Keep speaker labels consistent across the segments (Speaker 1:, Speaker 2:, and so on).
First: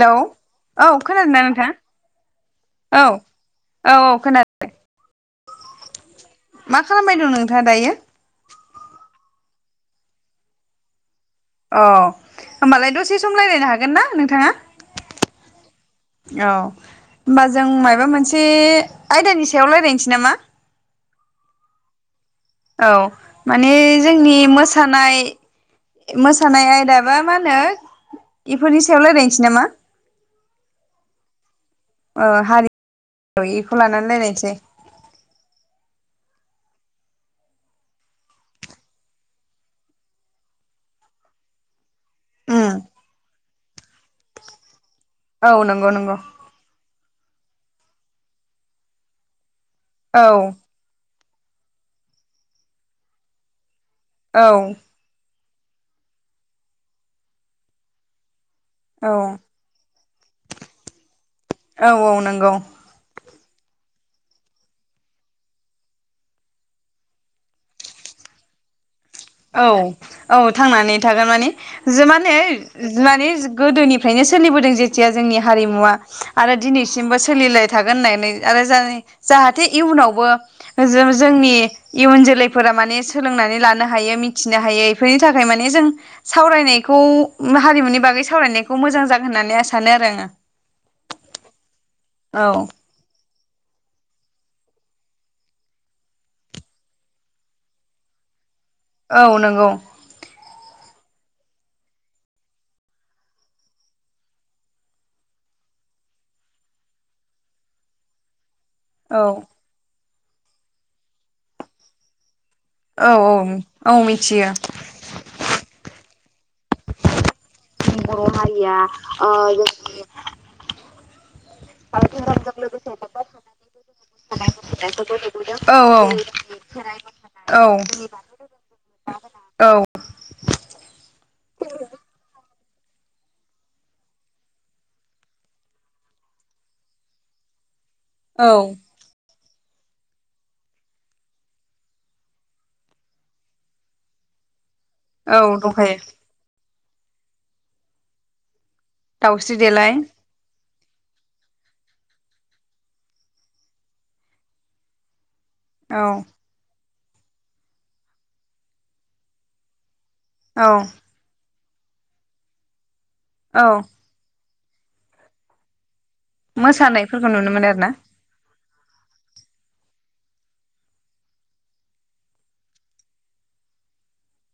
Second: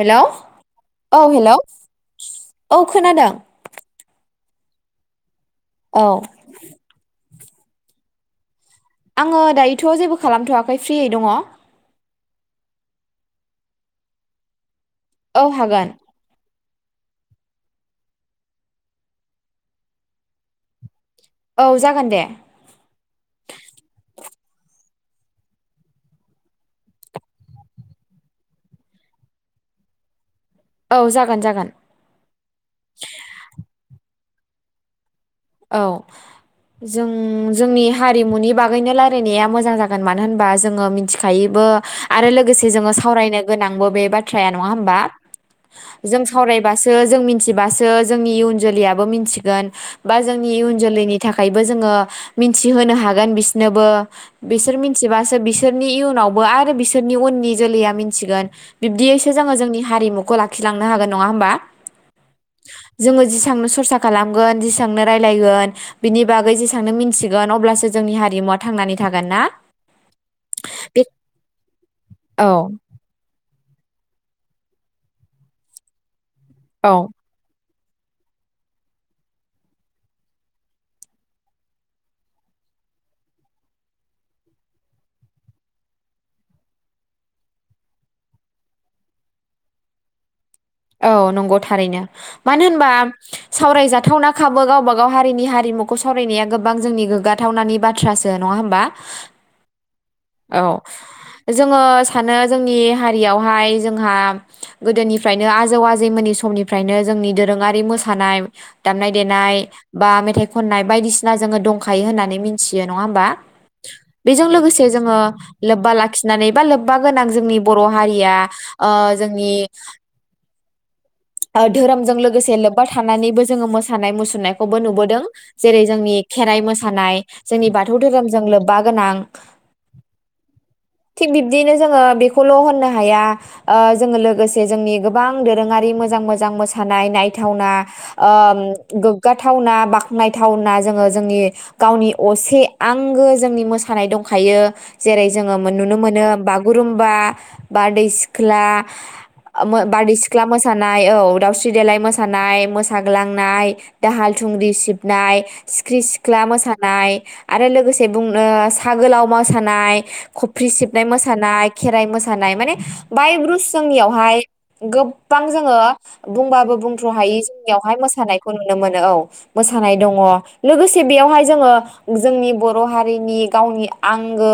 Speaker 1: Hello औ खोनादों ना नोंथांङा? औ औ औ खोना
Speaker 2: औ
Speaker 1: [unintelligible] मा खालामबाय दं नों हा दायो
Speaker 2: आङो दायोथ' जेबो खालामथ'वाखै फ्रियै दङ'।
Speaker 1: अ होमबालाय दसे सम रायज्लायनो हागोन ना नोंथांङा?
Speaker 2: औ हागोन।
Speaker 1: होमबा जों मायबा मोनसे आयदानि सायाव रायज्लायनोसै नामा?
Speaker 2: औ जागोन दे।
Speaker 1: औ माने जोंनि मोसानाय मोसानाय आयदाबा मा होनो इफोरनि सायाव रायज्लायनोसै नामा
Speaker 2: औ जागोन जागोन
Speaker 1: ओ हारि एखौ लानानै लायर से
Speaker 2: औ जों जोंनि हारिमुनि बागैनो रायलायनाया मोजां जागोन मानो होनबा जोङो मिथिखायोबो आरो लोगोसे
Speaker 1: उम
Speaker 2: जोङो सावरायनो गोनांबो बे बाथ्राया नङा होमबा?
Speaker 1: औ नंगौ नंगौ
Speaker 2: जों सावरायबासो जों मिथिबासो जोंनि इयुन जोलैयाबो मिथिगोन बा
Speaker 1: औ
Speaker 2: जोंनि इयनुन जोलैनि नि थाखायबो जोङो मिथिहोनो हागोन बिसिनोबो
Speaker 1: औ
Speaker 2: बिसोर मिथिबासो बिसोर बिसोरनि इयुनावबो आरो बिसोरनि उननि जोलैया मिथिगोन।
Speaker 1: औ
Speaker 2: बिब्दियैसो जोङो जोंनि हारिमु खौ लाखिलांनो हागोन। नङा होनबा?
Speaker 1: औ औ नंगौ
Speaker 2: जोंङो जिसिबांनो सरसा खालामगोन जिसि बेसेबांनो रायलायगोन बिनि बागै जेसेबांनो मिथिगोन अब्लासो जोंनि हारिमुवा थांनानै थागोन ना
Speaker 1: औ औ थांनानै
Speaker 2: बे
Speaker 1: थागोन माने जिमाने
Speaker 2: औ
Speaker 1: माने गोदोनिफ्रायनो सोलिबोदों जेथिया जोंनि हारिमुवा आरो
Speaker 2: औ
Speaker 1: दिनैसिमबो सोलिलाय थागोन होननानै जाय जाहाथे इयुनावबो जोंनि इयुन जोलैफोरा माने सोलोंनानै लानो हायो मिथिनो हायो इफोरनि थाखाय माने जों सावरायनायखौ हारिमुनि बागै सावरायनायखौ मोजां जागोन होननानै आं सानो आरो आङो।
Speaker 2: औ नंगौ थारैनो मानो होनबा सावरायजाथावना खाबो गावबा गाव हारिनि हारिमुखौ सावरायनाया गोबां जोंनि गोग्गाथावनानि बाथ्रासो नङा होमबा?
Speaker 1: औ नंगौ
Speaker 2: औ। जोङो सानो जोंनि हारियावहाय जोंहा गोदोनिफ्राय नो आजौ आजैमोननि समनिफ्रायनो जोंनि दोरोङारि मोसानाय दामनाय
Speaker 1: औ
Speaker 2: देनाय बा मेथाइ खननाय बायदिसिना जोङो दंखायो होननानै मिन थियो नङा होनबा?
Speaker 1: औ औ
Speaker 2: बेजों
Speaker 1: मिथियो
Speaker 2: लोगोसे जोङो लोब्बा लाखि नानै बा लोब्बा गोनां जोंनि बर' हारिया ओ जोंनि ओ धोरोमजों लोगोसे लोब्बा थानानैबो जोङो मोसानाय मुसुरनायखौबो नुबोदों
Speaker 1: औ
Speaker 2: जेरै जोंनि खेराइ मोसानाय
Speaker 1: औ
Speaker 2: जोंनि बाथौ धोरोमजों लोब्बा गोनां
Speaker 1: औ
Speaker 2: थिग बिब्दिनो जोङो बेखौ ल' होननो हाया ओ जोङो लोगोसे जोंनि गोबां दोरोङारि मोजां मोजां मोसानाय नायथावना ओ
Speaker 1: औ
Speaker 2: गोग गोग्गाथावना बाख्नायथावना जोङो जोंनि गावनि असे आंगो जोंनि मोसानाय दंखायो। जेरै जोङो
Speaker 1: औ
Speaker 2: मोन
Speaker 1: दंखायो
Speaker 2: नुनो मोनो बाग गुरुबा, बारदै सिख्ला
Speaker 1: दाउस्रि
Speaker 2: ओ मो
Speaker 1: देलाय
Speaker 2: बारदै सिख्ला मोसा सानाय औ दावस्रि देलाय मोसानाय, मोसाग्लांनाय, दाहाल थुंग्रि सिबनाय, सिख्रि
Speaker 1: औ
Speaker 2: सिख्ला मोसा नाय आरो लोगोसे बुंनो साहा गोलाव मोसानाय
Speaker 1: औ
Speaker 2: खफ्रि सिबनाय मोसानाय खेराइ मोसानाय माने बाय
Speaker 1: औ
Speaker 2: ब्रुस जोंनियावहाय गोबबां जोङो बुंबाबो बुंथ्र'
Speaker 1: मोसानायफोरखौ
Speaker 2: हायि
Speaker 1: नुनो मोनो आरो ना
Speaker 2: जोंनियावहाय मोसानायखौ नु नुनो मोनो औ मोसानाय दङ, लोगोसे बेयावहाय जोङो जोंनि बर' हारिनि गावनि आंगो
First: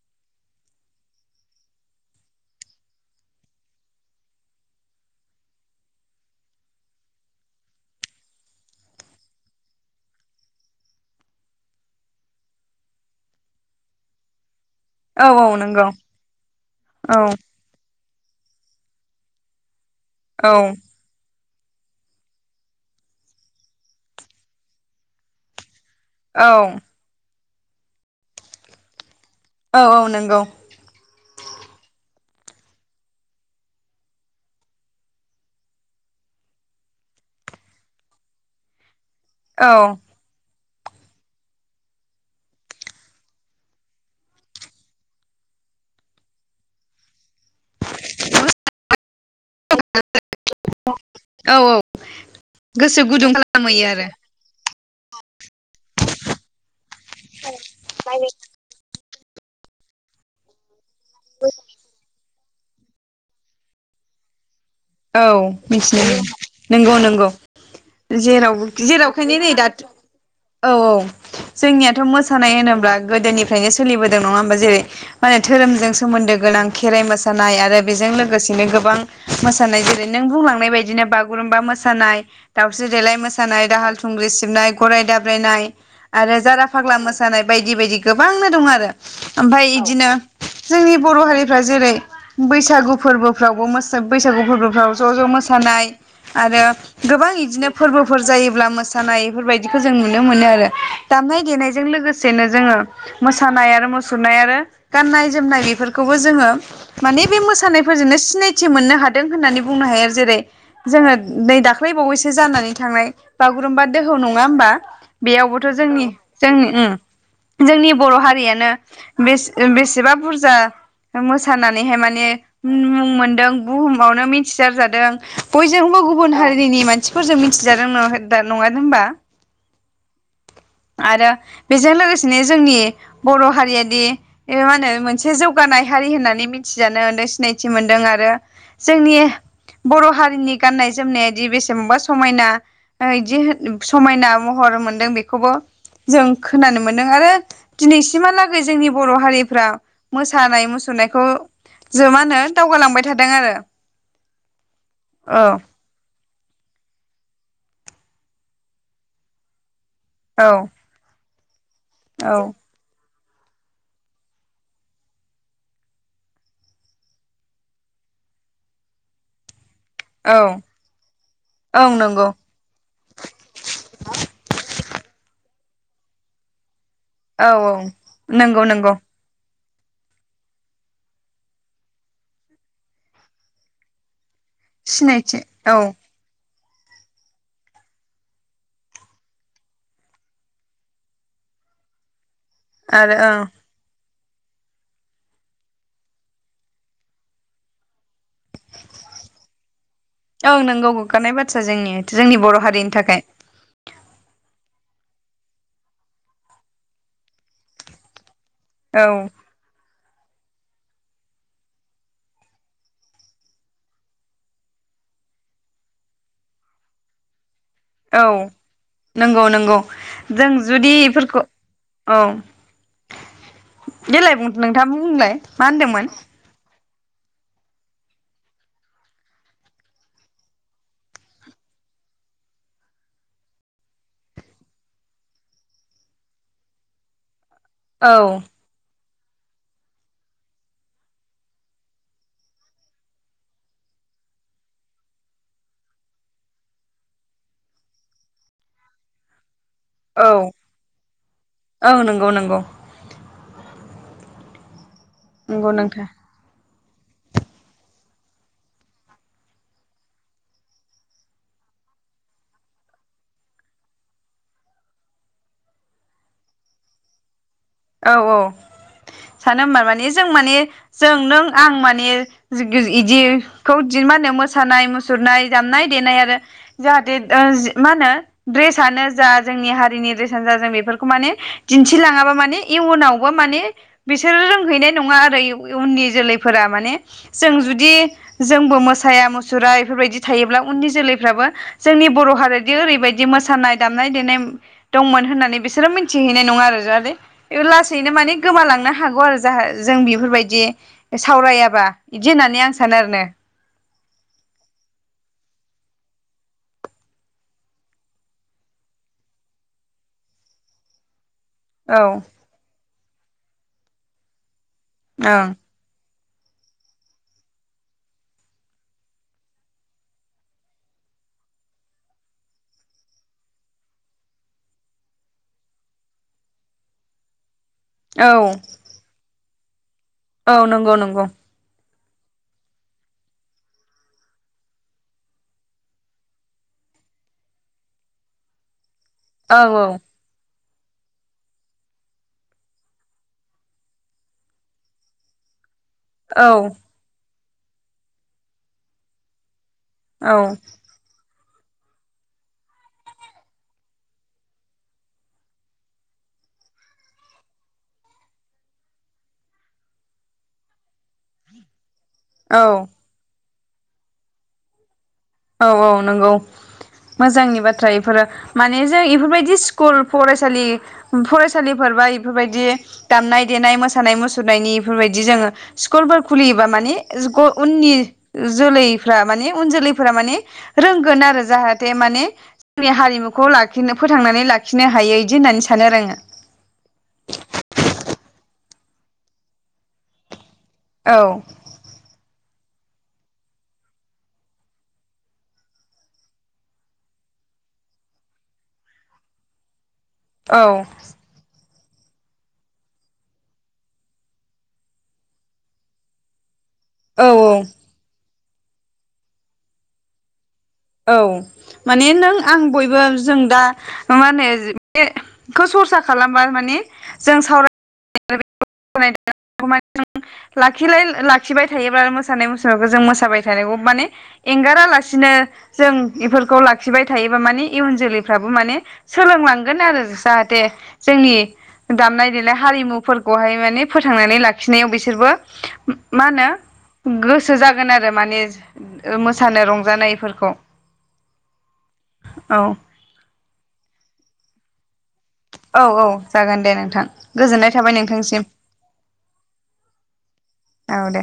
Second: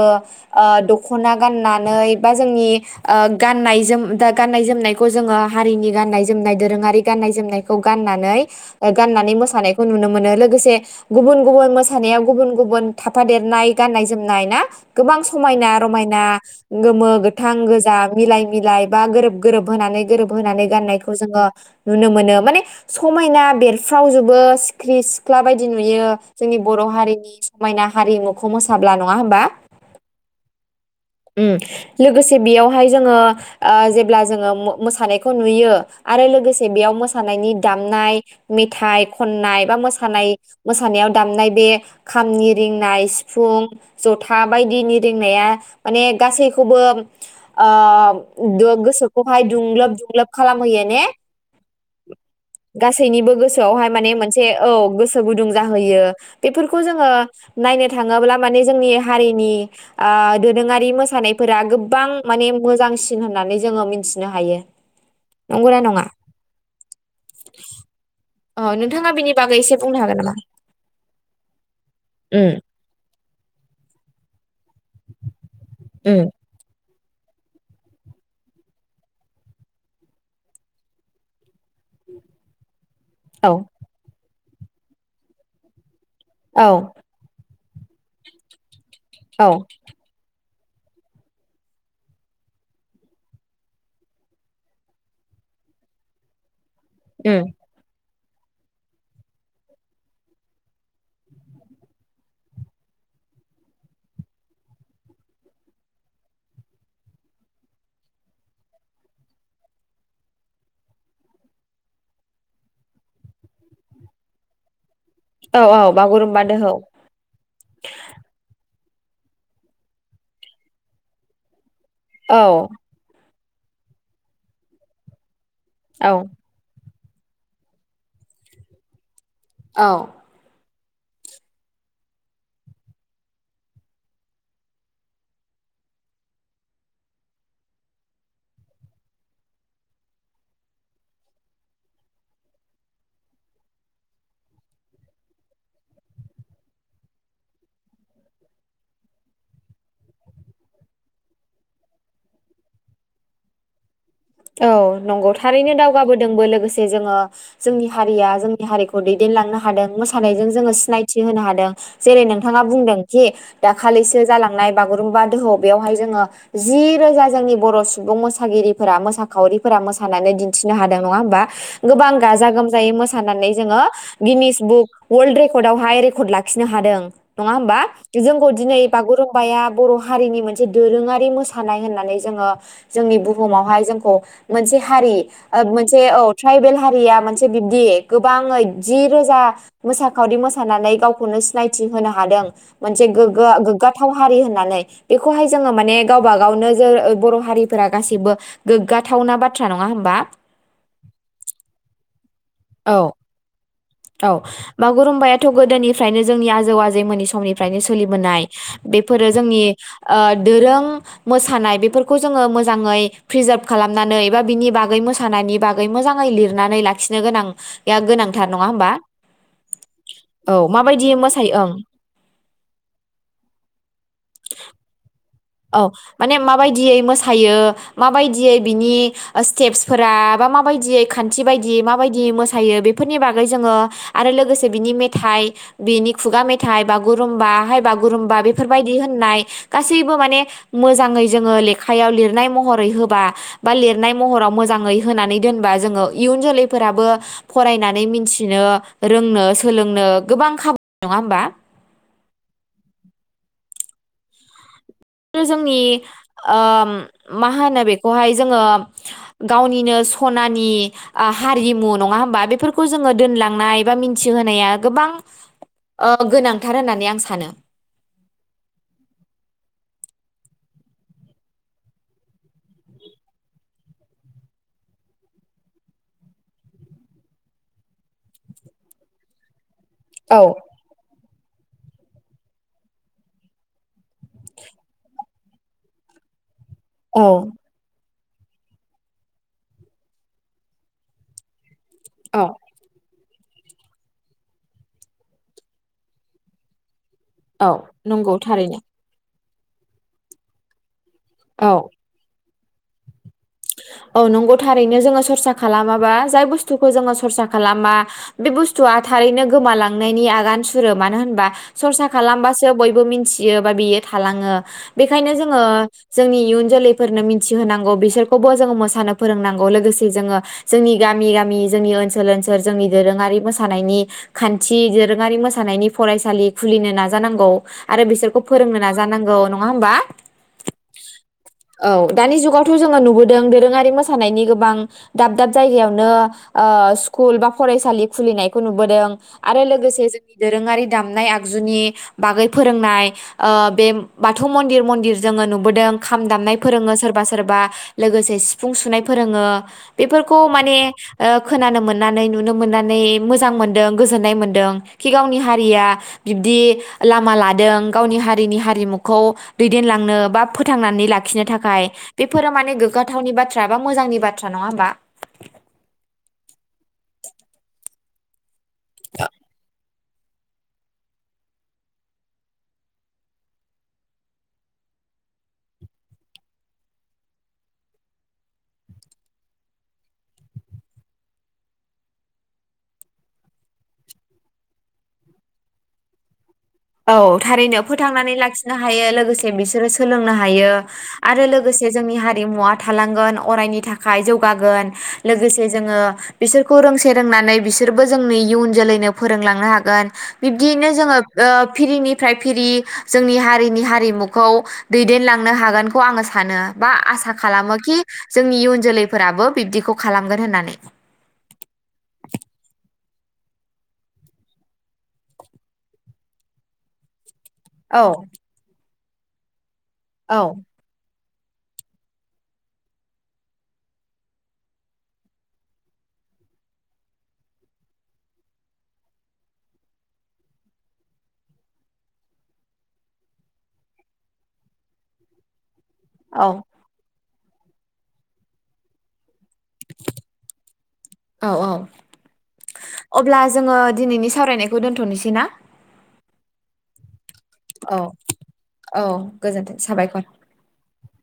Speaker 2: ओ दखना गाननानै बा जोंनि ओ गाननाय जोम दा गाननाय जोम जोमनायखौ जोङो हारिनि गाननाय जोमनाय दोरोङारि गाननाय जोमनायखौ गाननानै-गाननानै मोसानायखौ जों नुनो मोनो लोगोसे गुबुन-गुबुन मोसानायाव गुबुन -गुबुन थाफादेरनाय गाननाय जोमनाय ना गोबां
Speaker 1: औ औ
Speaker 2: समायना
Speaker 1: नंगौ
Speaker 2: रमायना गोमो
Speaker 1: औ
Speaker 2: गोथां गोजा मिलाय मिलाय बा गोरोब गोरोबहोनानै
Speaker 1: औ
Speaker 2: गोरोबहानै गाननायखौ जोङो नुनो मोनो माने समायना बेरफ्रावजोबो सिख्रि सिख्ला बायदि नु नुयो
Speaker 1: औ
Speaker 2: जोंनि बर हारिनि समायना हारिमुखौ मोसाब्ला नो नङा होनबा?
Speaker 1: औ औ नंगौ
Speaker 2: ओम लो लोगोसे बेयावहाय जोङो आ जे अब्ला जोङो मो-मोसानायखौ नुयो आरो लोगोसे बेयाव मोसानायनि दामनाय मेथाइ खननाय
Speaker 1: औ
Speaker 2: बा मोसानाय मोसानायाव दामनाय बे खामनि रिंनाय, सिफुं, जथा बायदिनि रिंनाया माने गासैखौबो आ [unintelligible] गो सोखौहाय दुंलोब दुंलोब खालामहोयो ने?
Speaker 1: औ गोसो गुदुं
Speaker 2: गासैनिबो
Speaker 1: खालामहैयो
Speaker 2: गोसोआवहाय
Speaker 1: आरो
Speaker 2: माने मोनसे औ गोसो गुदुं जाहोयो। बेफोर बेफोरखौ जोङो नायनो थाङोब्ला माने जोंनि हारिनि आ दोरोङारि मोसा नायफोरा गोबां माने मोजांसिन होननानै जोङो मिथिनो हायो।
Speaker 1: औ
Speaker 2: नंगौना
Speaker 1: मिथिनो
Speaker 2: नङा
Speaker 1: नंगौ, नंगौ जेराव
Speaker 2: औ नोंथाङा बेनि
Speaker 1: जेरावखायनो नै
Speaker 2: बागै एसे
Speaker 1: दाथ'
Speaker 2: बुंनो हागोन नामा
Speaker 1: औ, औ जोंनियाथ'
Speaker 2: उम
Speaker 1: मोसानाय होनोब्ला गोदोनिफ्रायनो सोलिबोदों नङा होमबा? जेरै माने धोरोमजों
Speaker 2: उम
Speaker 1: सोमोन्दो गोनां खेराइ मोसानाय आरो बेजों लोगोसेनो गोबां मोस सानाय जेरै नों बुंलांनाय बायदिनो बागुरुम्बा मोसानाय दाव स्रि देलाय,
Speaker 2: औ
Speaker 1: मोसानाय दाहाल थुंग्रि सि सिबनाय, गराय दाब्रायनाय आरो जारा
Speaker 2: औ
Speaker 1: फाग्ला मोसानाय बायदि बायदि गोबांनो दं आरो
Speaker 2: औ
Speaker 1: ओमफ्राय इदिनो जोंनि बर' हारिफ्रा जेरै बैसागु फोरबोफ्रावबो मोसा बैसागु फोरबोफ्राव ज, ज मोसानाय आरो गोबां
Speaker 2: उम
Speaker 1: इदिनो फोरबो फोर जायोल्बा मोसानाय बेफोर बायदिखौ जों नुनो मोनो आरो। दामनाय देनायजों लोगोसेनो जोङो मोसानाय आरो मुुरनाय आरो गाननायनाय जोमनाय इफोरखौबो जोङो माने मोसानायफोरजोंनो सिनायथि मोन्नो हा दों होननानै बुंनो हायो जेरै जोङो नै दाख्लैबावैसो जानानै थांनाय बागुरुम्बा दोहौ नङा होमबा
Speaker 2: औ
Speaker 1: बेयावबोथ
Speaker 2: औ
Speaker 1: जोंनि ओम
Speaker 2: बागुरुम्बा
Speaker 1: जोंनि
Speaker 2: दोहौ
Speaker 1: जोंनि बर'हारियानो। बेसे बेसेबा बुरजा मोसाना नैहाय माने
Speaker 2: औ
Speaker 1: मुं मुं मोनदों। बुहु मावनो मिथिसार जादों। बयजोंबो
Speaker 2: औ
Speaker 1: गुबुन हारिनि मान खाथिफोरजों मिथिजादों दा नङादों होनबा।
Speaker 2: औ।
Speaker 1: आरो बेजों लोगोसेनो जोंनि बर' हारियाद मा होनो मोनसे जौगानाय हारि होननानै मिथिजानो मोनदों सिनायथि मोनदों आरो जोंनि बर'हारिनि गाननाय जोमनायाद बेसेबांबा समायना बिदि समायना महर मोनदों बेखौबो जों खोनानो मोनदों आरो दिनैसिमहालागै जोंनि बर' हारिफ्रा मोसानाय मुसुरनायखौ ज मा होनो दावगालांबाय थादों आरो।
Speaker 2: औ नंगौ
Speaker 1: औ
Speaker 2: थारैनो दावगाबोदोंबो लोगोसे जोङो। जोंनि हारिया जोंनि हारिखौ दैदेनलांनो हादों। मोसानायजों
Speaker 1: औ
Speaker 2: जोङो सिनायथि। हादों। जेरै
Speaker 1: औ
Speaker 2: नोंथाङा बुंदों। जे दाखालिसो जालांनाय बागुरुम्बा दोहौ बेयावहाय जोङो जि रोजा जोंनि बर' सुबुं मोसागिरिफोरा मोसाखावरि मोसानानै
Speaker 1: औ
Speaker 2: दिन्थिनो हादों नङा हबा
Speaker 1: ओं
Speaker 2: गोबां
Speaker 1: नंगौ
Speaker 2: गाजा गोमजायै मोसानानै जोङो Guinness book world record आआवहाय रेकर्ड लाखिनो हादों।
Speaker 1: औ
Speaker 2: नङा
Speaker 1: औ
Speaker 2: होमबा जोंखौ
Speaker 1: नंगौ
Speaker 2: दिनै
Speaker 1: नंगौ
Speaker 2: बागुरुम्बाया। बर'हारिनि मोनसे दोरोङारि मोसानाय होननानै जोङो जोंनि बुहुमावहाय जों अ। मोनसे हारि मोनसे औ। ट्राइबेल हारिया मोनसे बिब्दि गोबाङै जि रोजा मोसाखावरि मोसानानै गावखौनो सिनायथि होनो हादों। मोनानसे
Speaker 1: आरो ओं
Speaker 2: गोग्गा। बाथाव हारि होननानै बेखौहाय जोङो माने गावबा गावनो ज बर' हारिफोरा गासैबो। गोग्गाथावना बाथ्रा नङा होमबा
Speaker 1: औ नोंगौ गोगानाय बाथ्रा जोंनिया जोंनि बर' हारिनि
Speaker 2: औ
Speaker 1: थाखाय।
Speaker 2: औ बागुरुम्बायाथ गोदोनिफ्रायनो जोंनि आजौ आजैमोननि समनिफ्रायनो सोलिबोनाय।
Speaker 1: औ
Speaker 2: बेफोरो जोंनि। दोरों मोसानाय बेफोरखौ जोङो मोजाङै प्रिजार्भ खालामनानै एबा बिनि बागै मोसानायनि बागै मोजाङै लिरनानै लाखिनो गोनां। [inaudible]
Speaker 1: औ
Speaker 2: नङा होमबा
Speaker 1: नंगौ नंगौ जों
Speaker 2: औ
Speaker 1: जुदि
Speaker 2: माबायदि
Speaker 1: बेफोरखौ
Speaker 2: मोसायो ओं
Speaker 1: औ देलाय बुं नोंथां बुंलाय। मा
Speaker 2: औ
Speaker 1: होनदोंमोन
Speaker 2: माने माबा माबायदियै मोसायो माबायदियै बिनि स्टेप्सफोरा बा माबायदियै खान्थि बायदि माबायदियै मोसायो बेफोरनि बागै जोङो आरो लोगोसे बिनि मेथाइ बिनि खुगा मेथाइ बागुरुम्बा। हाय
Speaker 1: औ
Speaker 2: बागुरुमबा बेफोरबायदि होन नाय गासै बो माने मोजाङै जोङो लेखायाव लिरनाय महरै होबा बा लिरनाय महराव मोजाङै होनानै दोनबा जोङो इउन जोलैफोराबो फरायनानै मोनथिनो रोंनो सोलोंनो
Speaker 1: औ
Speaker 2: गोबां खाबु नङा होमबा?
Speaker 1: औ नंगौ नंगौ
Speaker 2: [unintelligible]
Speaker 1: नंगौ
Speaker 2: जोंनि
Speaker 1: नोंथां
Speaker 2: ओम मा होनो बेखौहाय जोङो गावनिनो स'नानि आ हारिमु नङा होमबा बेफोरखौ जोङो दोनलांनाय बा मिन्थिहोनाया गोबां ओ गोनांथार होननानै आं सानो।
Speaker 1: औ औ सानो होमबा माने जों माने जों नों आं माने जिग गिज इदि खौ मा होनो मोसानाय मुसुरनाय दामनाय देनाय आरो जाहाथे ओ ज मा होनो ड्रेसानो जा जोंनि हार जोंनि
Speaker 2: औ
Speaker 1: द्रेसानो जा जों बेफोरखौ माने दिन्थिलाङाबा माने इयुनावबो माने बिसोरो रोंहैनाय नङा आरो इउ बै उननि जोलैफ फोरा माने
Speaker 2: औ
Speaker 1: जों जुदि जोंबो मोसाया मुसुरा इफोरबायदि थायोब्ला उननि जोलैफ्राबो जोंनि बर
Speaker 2: औ
Speaker 1: हारियादि ओरैबायद दि मोसानाय दामनाय देनाय दंमोन होननानै बिसोरो मोनथिहैनाय नङा आरो जाहादे ओ
Speaker 2: औ
Speaker 1: लासैनो
Speaker 2: नंगौ
Speaker 1: माने
Speaker 2: थारैनो
Speaker 1: गोमालांनो हागौ आरो ज जाहो जों बिफोरबायदि
Speaker 2: औ
Speaker 1: सावरायाबा इदि होननानै आं सानो ओरनो
Speaker 2: औ नंगौ थारैनो जोङो सरसा खालामाबा जाय बुस्थुखौ जोङो सरसा खालामा बे बुस्थुआ थारैनो गोमालांनायनि आगान सुरो मानो होनबा सरसा खालामबासो बयब बो मिन्थियो बा बेयो थालाङो। बेखायनो जोंङो जोंनि इयुन जोलैफोरनो मिथिहोनांगौ बिसोर खौबो जोङो मोसानो फोरोंनांगौ लोगोसे जोङो जोंनि गामि गामि जोंनि ओनसोल ओनसोल जोंनि दोरोङारि मोसानायनि खान्थि दोरोङारि मोसानायनि फरायसालि खुलिनो नाजानांगौ। आरो
Speaker 1: औ
Speaker 2: बिसोरखौ
Speaker 1: ओं
Speaker 2: फोरोंनो नाजानांगौ नं नङा होमबा?
Speaker 1: औ नंगौ नंगौ।
Speaker 2: औ दानि जुगावथ' जोंङो नुबोद दों दोरोङारि मोसानायनि गोबां दाब दाब जायगायावनो ओ स्कुल बा फरायसालि खुलिनायखौ नुबोदों।
Speaker 1: औ
Speaker 2: आरो
Speaker 1: औ
Speaker 2: लोगोसे जोंनि दोरोङारि दामनाय आगजुनि बागै फोरोंनाय ओ बे बाथौ मन्दिर मन्दिर जोङो नुबोदों। खाम
Speaker 1: औ
Speaker 2: दामनाय फोरोङो सोरबा सो सोरबा लोगोसे सिफुं सुनाय फोरोङो
Speaker 1: औ
Speaker 2: बेफोरखौ माने ओ खोनानो मोननानै नुनो मोननानै मोजां मोनदों गोजोननाय मोनदों खि गावनि हारिया बिब्दि लामा लादों गावनि हारिनि हारिमुखौ दैदेनलांनो बा फोथांनानै लाखिनो थाखाय बेफोरो
Speaker 1: औ
Speaker 2: माने गोग नि बाथ्रा बा मोजांनि बा नङा होनबा?
Speaker 1: औ औ नंगौ मोजांनि बाथ्रा इफोरो। माने जों इफोरबायदि स्कुल फरायसालि फरायसालिफोरबा इफोरबायदि दामनाय देनाय मोसानाय मुसुरनायनि बेफोरबायदि जोङो स्कुलफोर खुलियोबा माने ज-ग उननि जोलैफ्रा माने उन जोलै फोरा माने रोंगोन आरो जाहाथे माने जोंनि हारिमुखौ लाखिनो फोथांनानै लाखिनो हायो इदि होननानै सानो आरो आंङो।
Speaker 2: औ थारैनो फोथांनानै लाखिनो हायो लोगोसे बिसोरो सोलोंनो हा हायो
Speaker 1: आङो
Speaker 2: आरो लोगोसे जोंनि हारि हारिमुवा थालांगोन अरायनि थाखाय जौगागोन लोगोसे जोङो बिसोरखौ रोंसे रोंनानै बिसोरबो जोंनि इयुन जोलैनो फोरोंलांनो हागोन।
Speaker 1: औ
Speaker 2: बिब्दियैनो जोङो ओ फिरिनिफ्राय फिरि जोंनि हारिनि हारिमुखौ दैदेनलांनो हागोनखौ आङो सानो। बा
Speaker 1: औ
Speaker 2: आसा खालामो कि जोंनि इयुन जोलैफोराबो बिब्दिखौ खालामगोन होननानै।
Speaker 1: औ माने नों आं बयबो जों दा मा होनो-बेखौ सरसा खालामबा माने जों
Speaker 2: औ
Speaker 1: सावराय [unintelligible] [unintelligible] [unintelligible]
Speaker 2: औ
Speaker 1: लाखिलाय ला लाखिबाय थायोब्ला मोसानाय मुसुरनायखौ जों मोसाबाय थानायखौ माने एंगारालासिनो जों बेफोरखौ लाखिबाय थायोबा माने इयुन जोलैफ्राबो माने सोलोंलांगोन आरो जाहाथे जोंनि दामनाय देनाय हारिमुफोरखौहाय माने फोथांनानै लाखिनायाव बिसोरबो मा होनो
Speaker 2: औ
Speaker 1: गोसो गोसो जागोन आरो माने ओ मोसानो रंजानायफोरखौ
Speaker 2: औ औ
Speaker 1: औ
Speaker 2: अब्ला जोङो दिनैनि सावरायनायखौ खौ दोनथनोसै। ना
Speaker 1: औ औ। जागोन दे नोंथां। गोजोननाय थाबाय
Speaker 2: औ
Speaker 1: नोंथांसिम
Speaker 2: औ गोजोनथों साबायखर।
Speaker 1: औ दे।